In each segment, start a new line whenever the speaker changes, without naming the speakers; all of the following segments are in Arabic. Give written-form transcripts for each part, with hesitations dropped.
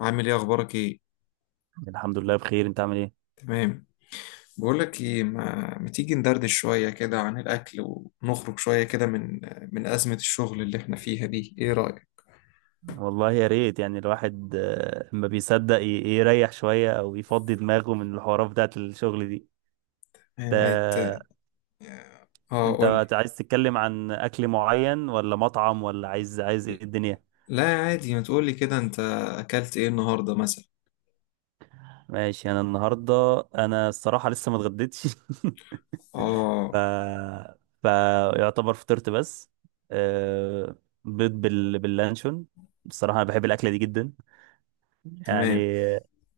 عامل ايه اخبارك ايه؟
الحمد لله بخير، انت عامل ايه؟
تمام. بقول لك ايه، ما تيجي ندردش شويه كده عن الاكل، ونخرج شويه كده من ازمه الشغل اللي احنا فيها دي. ايه رايك؟
والله يا ريت يعني الواحد ما بيصدق يريح شوية او يفضي دماغه من الحوارات بتاعت الشغل دي.
إيه ما يت...
انت
اه،
انت
قول لي.
عايز تتكلم عن اكل معين ولا مطعم ولا عايز ايه الدنيا؟
لا عادي، ما تقول لي كده، انت اكلت ايه النهارده مثلا؟
ماشي، انا النهاردة، انا الصراحة لسه ما اتغديتش. ف
اه.
فيعتبر فطرت بس. آه، بيض باللانشون. الصراحة انا بحب الاكلة دي جدا. يعني
تمام.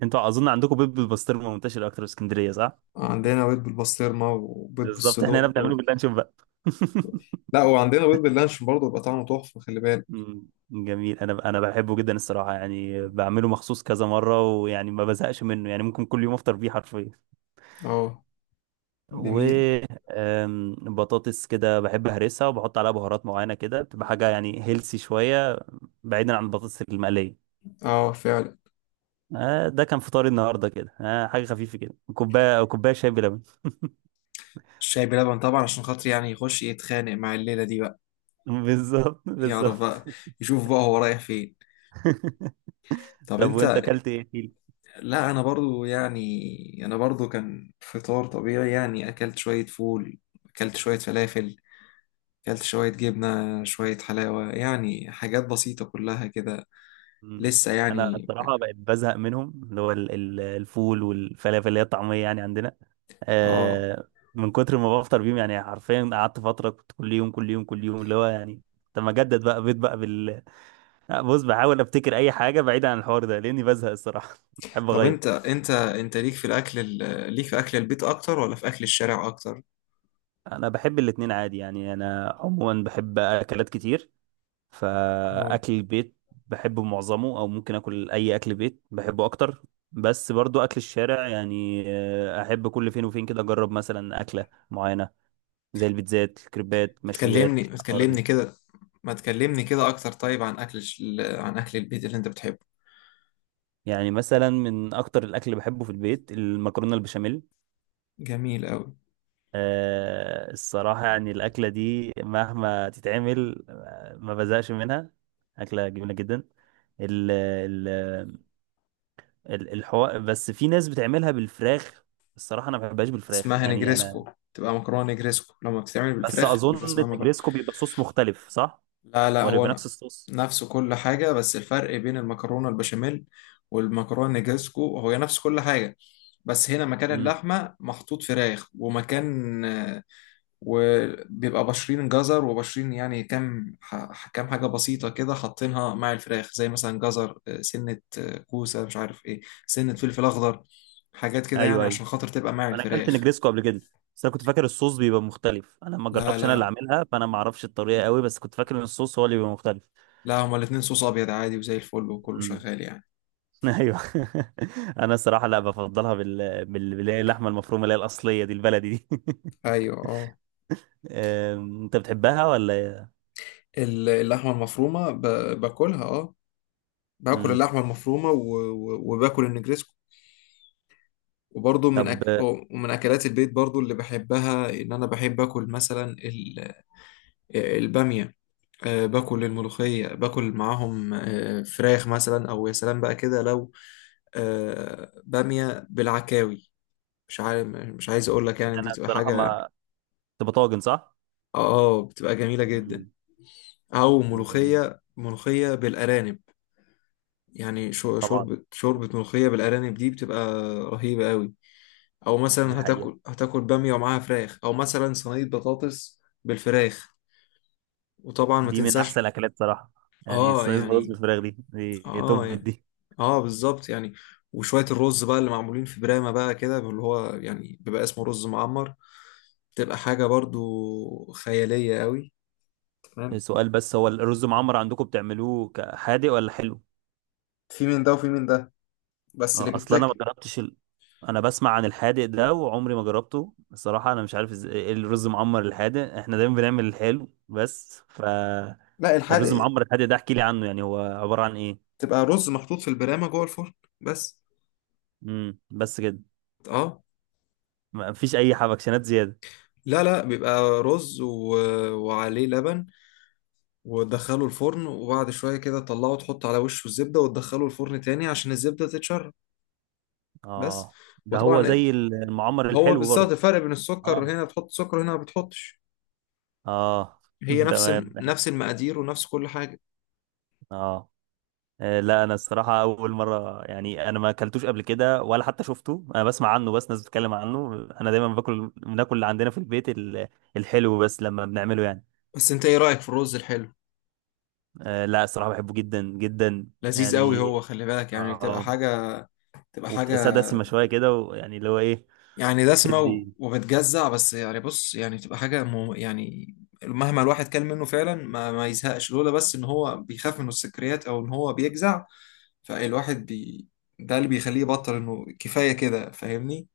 انتوا اظن عندكم بيض بالبسطرمه منتشر اكتر في اسكندريه، صح؟
عندنا بيض بالبسطرمه وبيض
بالظبط، احنا هنا
بالصدق و...
بنعمله باللانشون بقى.
لا، وعندنا بيض باللانشون برضه بيبقى طعمه تحفه، خلي بالك.
مم، جميل. انا بحبه جدا الصراحه، يعني بعمله مخصوص كذا مره، ويعني ما بزهقش منه، يعني ممكن كل يوم افطر بيه حرفيا.
اه،
و
جميل.
بطاطس كده بحب اهرسها وبحط عليها بهارات معينه، كده بتبقى حاجه يعني هيلسي شويه، بعيدا عن البطاطس المقليه.
اه، فعلا.
ده كان فطاري النهارده كده، حاجه خفيفه كده، كوبايه شاي بلبن.
الشاي بلبن طبعا عشان خاطر يعني يخش يتخانق مع الليله دي بقى.
بالظبط
يعرف
بالظبط.
بقى، يشوف بقى هو رايح فين. طب
طب
انت؟
وانت اكلت ايه فيل؟
لا انا برضو، يعني انا برضو كان فطار طبيعي، يعني اكلت شوية فول، اكلت شوية فلافل، اكلت شوية جبنة، شوية حلاوة، يعني حاجات بسيطة كلها كده.
مم.
لسه
انا
يعني.
بصراحه بقيت بزهق منهم، اللي هو الفول والفلافل اللي هي الطعميه يعني عندنا.
اه.
آه من كتر ما بفطر بيهم، يعني حرفيا قعدت فتره كنت كل يوم كل يوم كل يوم اللي هو يعني. طب ما اجدد بقى بيض بقى بص بحاول افتكر اي حاجه بعيده عن الحوار ده لاني بزهق الصراحه. بحب
طب
اغير.
انت ليك في الاكل، ليك في اكل البيت اكتر ولا في اكل الشارع اكتر؟
انا بحب الاتنين عادي، يعني انا عموما بحب اكلات كتير.
اه.
فاكل البيت بحبه معظمه، او ممكن اكل اي اكل بيت بحبه اكتر. بس برضو اكل الشارع يعني احب كل فين وفين كده اجرب مثلا اكله معينه، زي البيتزات الكريبات
تكلمني
مشويات الحوار دي.
تكلمني كده، ما تكلمني كده اكتر. طيب، عن اكل عن اكل البيت اللي انت بتحبه.
يعني مثلا من اكتر الاكل اللي بحبه في البيت المكرونه البشاميل.
جميل قوي.
الصراحه يعني الاكله دي مهما تتعمل ما بزهقش منها، اكله جميله جدا. ال الحوار بس في ناس بتعملها بالفراخ. الصراحة أنا ما بحبهاش بالفراخ،
اسمها
يعني أنا.
نجريسكو، تبقى مكرونة نجريسكو لما بتتعمل
بس
بالفراخ بيبقى
أظن
اسمها مكرونة.
النجريسكو بيبقى صوص مختلف، صح؟
لا لا،
ولا بيبقى نفس الصوص؟
نفسه كل حاجة، بس الفرق بين المكرونة البشاميل والمكرونة نجريسكو هو نفس كل حاجة، بس هنا مكان
امم.
اللحمة محطوط فراخ، ومكان وبيبقى بشرين جزر وبشرين، يعني كام كام حاجة بسيطة كده حاطينها مع الفراخ، زي مثلا جزر، سنة، كوسة، مش عارف ايه، سنة فلفل أخضر، حاجات كده يعني
أيوه أيوه،
عشان خاطر تبقى مع
أنا أكلت
الفراخ.
نجريسكو قبل كده. بس أنا كنت فاكر الصوص بيبقى مختلف، أنا ما
لا
جربتش، أنا اللي
لا
عاملها، فأنا ما أعرفش الطريقة قوي، بس كنت فاكر إن الصوص هو اللي بيبقى مختلف.
لا، هما الاتنين صوص ابيض عادي وزي الفل وكله
امم.
شغال يعني.
أيوه. أنا الصراحة لا بفضلها بال بال اللي هي اللحمة المفرومة، اللي هي الأصلية دي، البلدي دي.
ايوه اه.
أنت بتحبها ولا إيه؟
اللحمه المفرومه، باكلها اه، باكل
امم
اللحمه المفرومه وباكل النجريسكو. وبرضه
طب،
ومن اكلات البيت برضه اللي بحبها ان انا بحب اكل مثلا الباميه، باكل الملوخيه، باكل معاهم فراخ مثلا، او يا سلام بقى كده لو باميه بالعكاوي، مش عارف، مش عايز اقول لك، يعني دي
أنا
بتبقى
الصراحة
حاجه اه،
ما، تبقى طاجن، صح؟
بتبقى جميله جدا.
مم.
او
جميل
ملوخيه ملوخيه بالارانب، يعني
طبعا.
شوربه ملوخيه بالارانب دي بتبقى رهيبه قوي. او
دي
مثلا
حقيقة،
هتاكل باميه ومعاها فراخ، او مثلا صينيه بطاطس بالفراخ. وطبعا ما
دي من أحسن
تنساش.
الأكلات صراحة، يعني
اه
الصينية بالرز
يعني،
بالفراخ دي
اه
توب
يعني،
دي.
اه بالظبط يعني. وشويه الرز بقى اللي معمولين في برامه بقى كده اللي هو يعني بيبقى اسمه رز معمر، بتبقى حاجه برضو خياليه قوي. تمام.
سؤال، بس هو الرز معمر عندكم بتعملوه حادق ولا حلو؟
في من ده وفي من ده، بس اللي
اه، اصل انا ما
بيتاكل.
جربتش انا بسمع عن الحادق ده وعمري ما جربته الصراحه، انا مش عارف ازاي إيه الرز معمر الحادق، احنا دايما بنعمل الحلو بس.
لا،
الرز
الحادق
معمر الحادق ده احكي لي عنه، يعني هو عباره عن ايه؟
تبقى رز محطوط في البرامة جوه الفرن، بس.
امم، بس كده؟
اه.
ما فيش اي حبكشنات زياده؟
لا لا، بيبقى رز و... وعليه لبن، وتدخله الفرن، وبعد شوية كده تطلعه وتحط على وشه الزبدة وتدخله الفرن تاني عشان الزبدة تتشرب، بس.
اه، ده هو
وطبعا،
زي المعمر
هو
الحلو
بالظبط
برضه.
الفرق بين السكر،
اه
هنا بتحط سكر، هنا ما بتحطش.
اه.
هي نفس
تمام
نفس المقادير ونفس كل حاجة.
اه. لا انا الصراحه اول مره، يعني انا ما اكلتوش قبل كده ولا حتى شفته، انا بسمع عنه بس، ناس بتتكلم عنه. انا دايما بناكل اللي عندنا في البيت الحلو بس لما بنعمله يعني.
بس انت ايه رأيك في الرز الحلو؟
لا الصراحه بحبه جدا جدا.
لذيذ قوي
يعني
هو، خلي بالك
اه
يعني بتبقى حاجة، بتبقى حاجة
وبتحسها دسمه شويه كده، ويعني اللي هو ايه.
يعني دسمة
تدي.
وبتجزع، بس يعني بص يعني بتبقى حاجة مو يعني، مهما الواحد كل منه فعلا ما يزهقش، لولا بس إن هو بيخاف من السكريات أو إن هو بيجزع، فالواحد بي، ده اللي بيخليه يبطل إنه كفاية كده، فاهمني.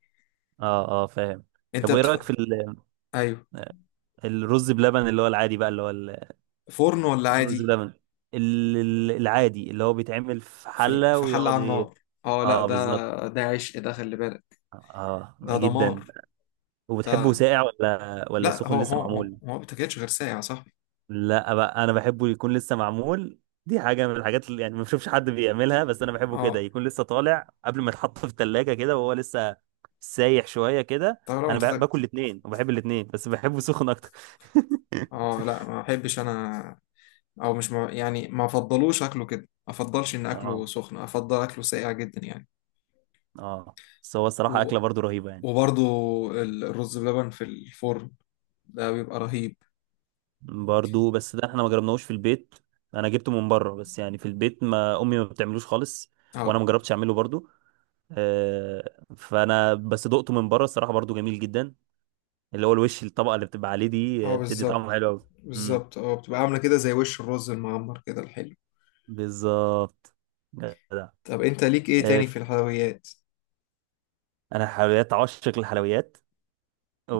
اه اه، فاهم.
أنت
طب وايه رايك
بتح...
في
أيوه.
الرز بلبن اللي هو العادي بقى، اللي هو
فرن ولا
الرز
عادي؟
بلبن العادي اللي هو بيتعمل في
في
حلة
في حلة
ويقعد
على
إيه،
النار. أه لا،
اه بالظبط،
ده عشق، ده خلي بالك،
اه
ده
جدا.
دمار.
وبتحبه
ده
ساقع ولا
لا،
سخن
هو
لسه
هو هو
معمول؟
هو ما بتاكلش غير ساقع يا صاحبي.
لا بقى، انا بحبه يكون لسه معمول. دي حاجه من الحاجات اللي يعني ما بشوفش حد بيعملها، بس انا بحبه كده
أه.
يكون لسه طالع قبل ما يتحط في الثلاجه كده وهو لسه سايح شويه كده.
طب لو
انا
أنت تاك-
باكل الاثنين وبحب الاثنين، بس بحبه سخن اكتر.
أه لا، ما بحبش أنا، او مش مع... يعني ما افضلوش اكله كده، ما افضلش ان اكله
اه
سخن، افضل اكله ساقع جدا يعني.
اه. بس هو
و...
الصراحه اكله برضو رهيبه يعني.
وبرضو الرز بلبن في الفرن ده بيبقى رهيب.
برضو بس ده احنا ما جربناهوش في البيت، انا جبته من بره بس، يعني في البيت ما امي ما بتعملوش خالص، وانا
اه
ما جربتش اعمله برضو. آه، فانا بس دقته من بره الصراحه، برضو جميل جدا، اللي هو الوش الطبقه اللي بتبقى عليه دي
اه،
بتدي طعم
بالظبط
حلو قوي. امم،
بالظبط. اه، بتبقى عامله كده زي وش الرز المعمر كده الحلو.
بالظبط، جدع.
طب انت ليك ايه
آه،
تاني في الحلويات؟
انا حلويات، عاشق للحلويات،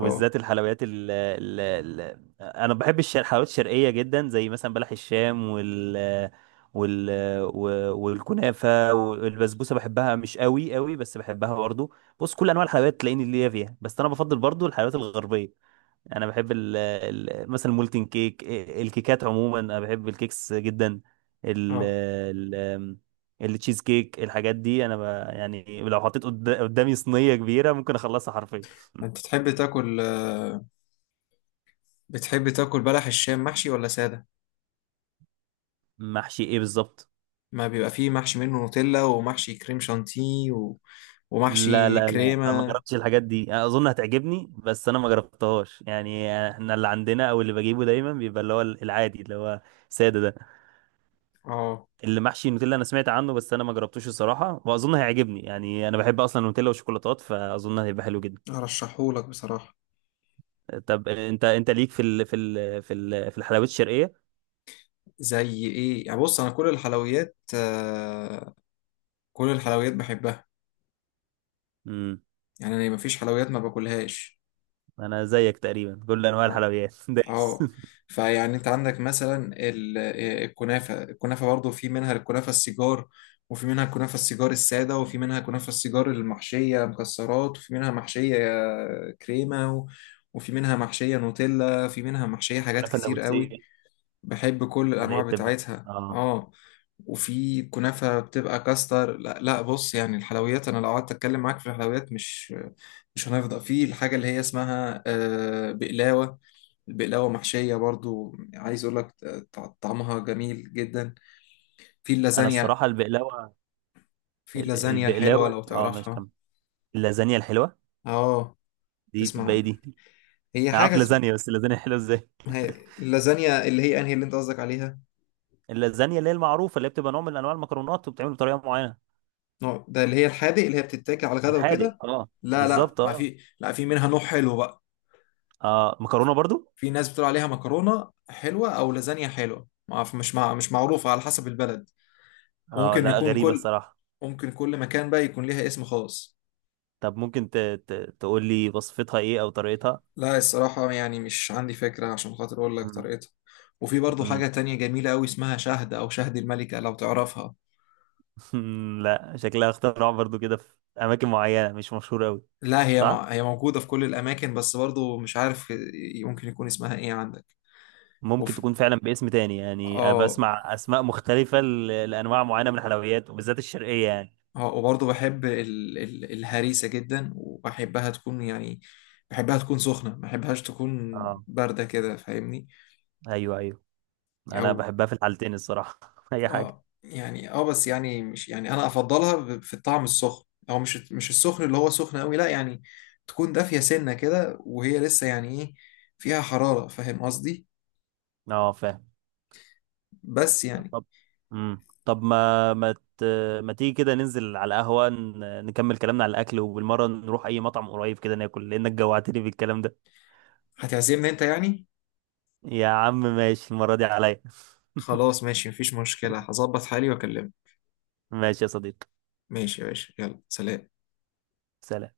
اه
الحلويات ال ال ال انا بحب الحلويات الشرقيه جدا، زي مثلا بلح الشام وال والكنافه والبسبوسه، بحبها مش قوي قوي بس بحبها برضو. بص، كل انواع الحلويات تلاقيني ليا فيها، بس انا بفضل برضو الحلويات الغربيه. انا بحب ال ال مثلا المولتن كيك، الكيكات عموما انا بحب الكيكس جدا، ال
اه.
ال التشيز كيك، الحاجات دي انا يعني لو حطيت قدامي صينيه كبيره ممكن اخلصها حرفيا.
انت تحب تاكل، بتحب تاكل بلح الشام محشي ولا ساده؟
محشي ايه بالظبط؟
ما بيبقى فيه محشي، منه نوتيلا ومحشي كريم شانتيه و...
لا
ومحشي
لا لا، انا ما
كريمه.
جربتش الحاجات دي، انا اظن هتعجبني بس انا ما جربتهاش، يعني احنا اللي عندنا او اللي بجيبه دايما بيبقى اللي هو العادي اللي هو ساده ده.
اه،
اللي محشي النوتيلا انا سمعت عنه بس انا ما جربتوش الصراحه، واظن هيعجبني يعني انا بحب اصلا النوتيلا والشوكولاتات، فاظن هيبقى حلو جدا.
ارشحهولك بصراحة.
طب انت ليك في الحلويات الشرقيه؟
زي ايه يعني؟ بص، انا كل الحلويات كل الحلويات بحبها،
امم
يعني انا مفيش حلويات ما باكلهاش.
انا زيك تقريبا، كل انواع
اه.
الحلويات دايس.
آه. فيعني انت عندك مثلا الكنافة، الكنافة برضو في منها الكنافة السيجار، وفي منها الكنافة السيجار السادة، وفي منها كنافة السيجار المحشية مكسرات، وفي منها محشية كريمة وفي منها محشية نوتيلا، وفي منها محشية حاجات
كنافه
كتير قوي.
النابلسيه،
بحب كل
اللي
الانواع
هي بتبقى
بتاعتها
اه،
اه. وفي كنافه بتبقى كاستر. لا لا، بص يعني الحلويات، انا لو قعدت اتكلم معاك في الحلويات مش هنفضى، في الحاجه اللي هي اسمها بقلاوه، البقلاوه محشيه برضو، عايز اقول لك طعمها جميل جدا. في
انا
اللازانيا،
الصراحه البقلاوه،
في اللازانيا الحلوه
البقلاوه
لو
اه، ماشي
تعرفها.
كمل. اللازانيا الحلوه
اه.
دي
تسمع
تبقى ايه دي؟
عنها. هي
انا عارف
حاجه اسمها،
لازانيا، بس اللازانيا حلوه ازاي؟
اللازانيا اللي هي انهي اللي انت قصدك عليها،
اللازانيا اللي هي المعروفه، اللي هي بتبقى نوع من انواع المكرونات وبتعمل بطريقه معينه.
ده اللي هي الحادق اللي هي بتتاكل على الغدا وكده.
الحادق اه،
لا لا،
بالظبط
ما
اه.
في، لا في منها نوع حلو بقى.
اه مكرونه برضو.
في ناس بتقول عليها مكرونة حلوة أو لازانيا حلوة، ما أعرف، مش معروفة، على حسب البلد.
اه
ممكن
لا،
يكون
غريبه
كل
الصراحه.
ممكن كل مكان بقى يكون ليها اسم خاص.
طب ممكن تقول لي وصفتها ايه او طريقتها؟
لا الصراحة يعني مش عندي فكرة عشان خاطر أقول لك
مم.
طريقتها. وفي برضو حاجة
مم.
تانية جميلة أوي اسمها شهد، أو شهد الملكة لو تعرفها.
لا شكلها اختراع برضو كده، في اماكن معينه مش مشهوره قوي.
لا
صح.
هي موجودة في كل الأماكن، بس برضو مش عارف ممكن يكون اسمها إيه عندك.
ممكن
وفي
تكون فعلا باسم تاني يعني، أبقى
آه
اسمع اسماء مختلفه لانواع معينه من الحلويات وبالذات الشرقيه يعني.
اه وبرضه بحب الهريسة جدا، وبحبها تكون يعني بحبها تكون سخنة، ما بحبهاش تكون
اه
باردة كده، فاهمني.
ايوه ايوه،
او
انا بحبها في الحالتين الصراحه. اي حاجه.
اه يعني اه، بس يعني مش يعني انا افضلها في الطعم السخن، او مش السخن اللي هو سخن قوي، لا، يعني تكون دافية سنة كده وهي لسه يعني ايه، فيها حرارة، فاهم قصدي.
اه فاهم.
بس يعني.
طب طب ما ما ت... ما تيجي كده ننزل على القهوه، نكمل كلامنا على الاكل، وبالمره نروح اي مطعم قريب كده ناكل، لانك جوعتني بالكلام ده.
هتعزمني انت يعني.
يا عم ماشي، المره دي عليا.
خلاص ماشي، مفيش مشكلة، هظبط حالي واكلمك.
ماشي يا صديقي.
ماشي يا باشا، يلا سلام.
سلام.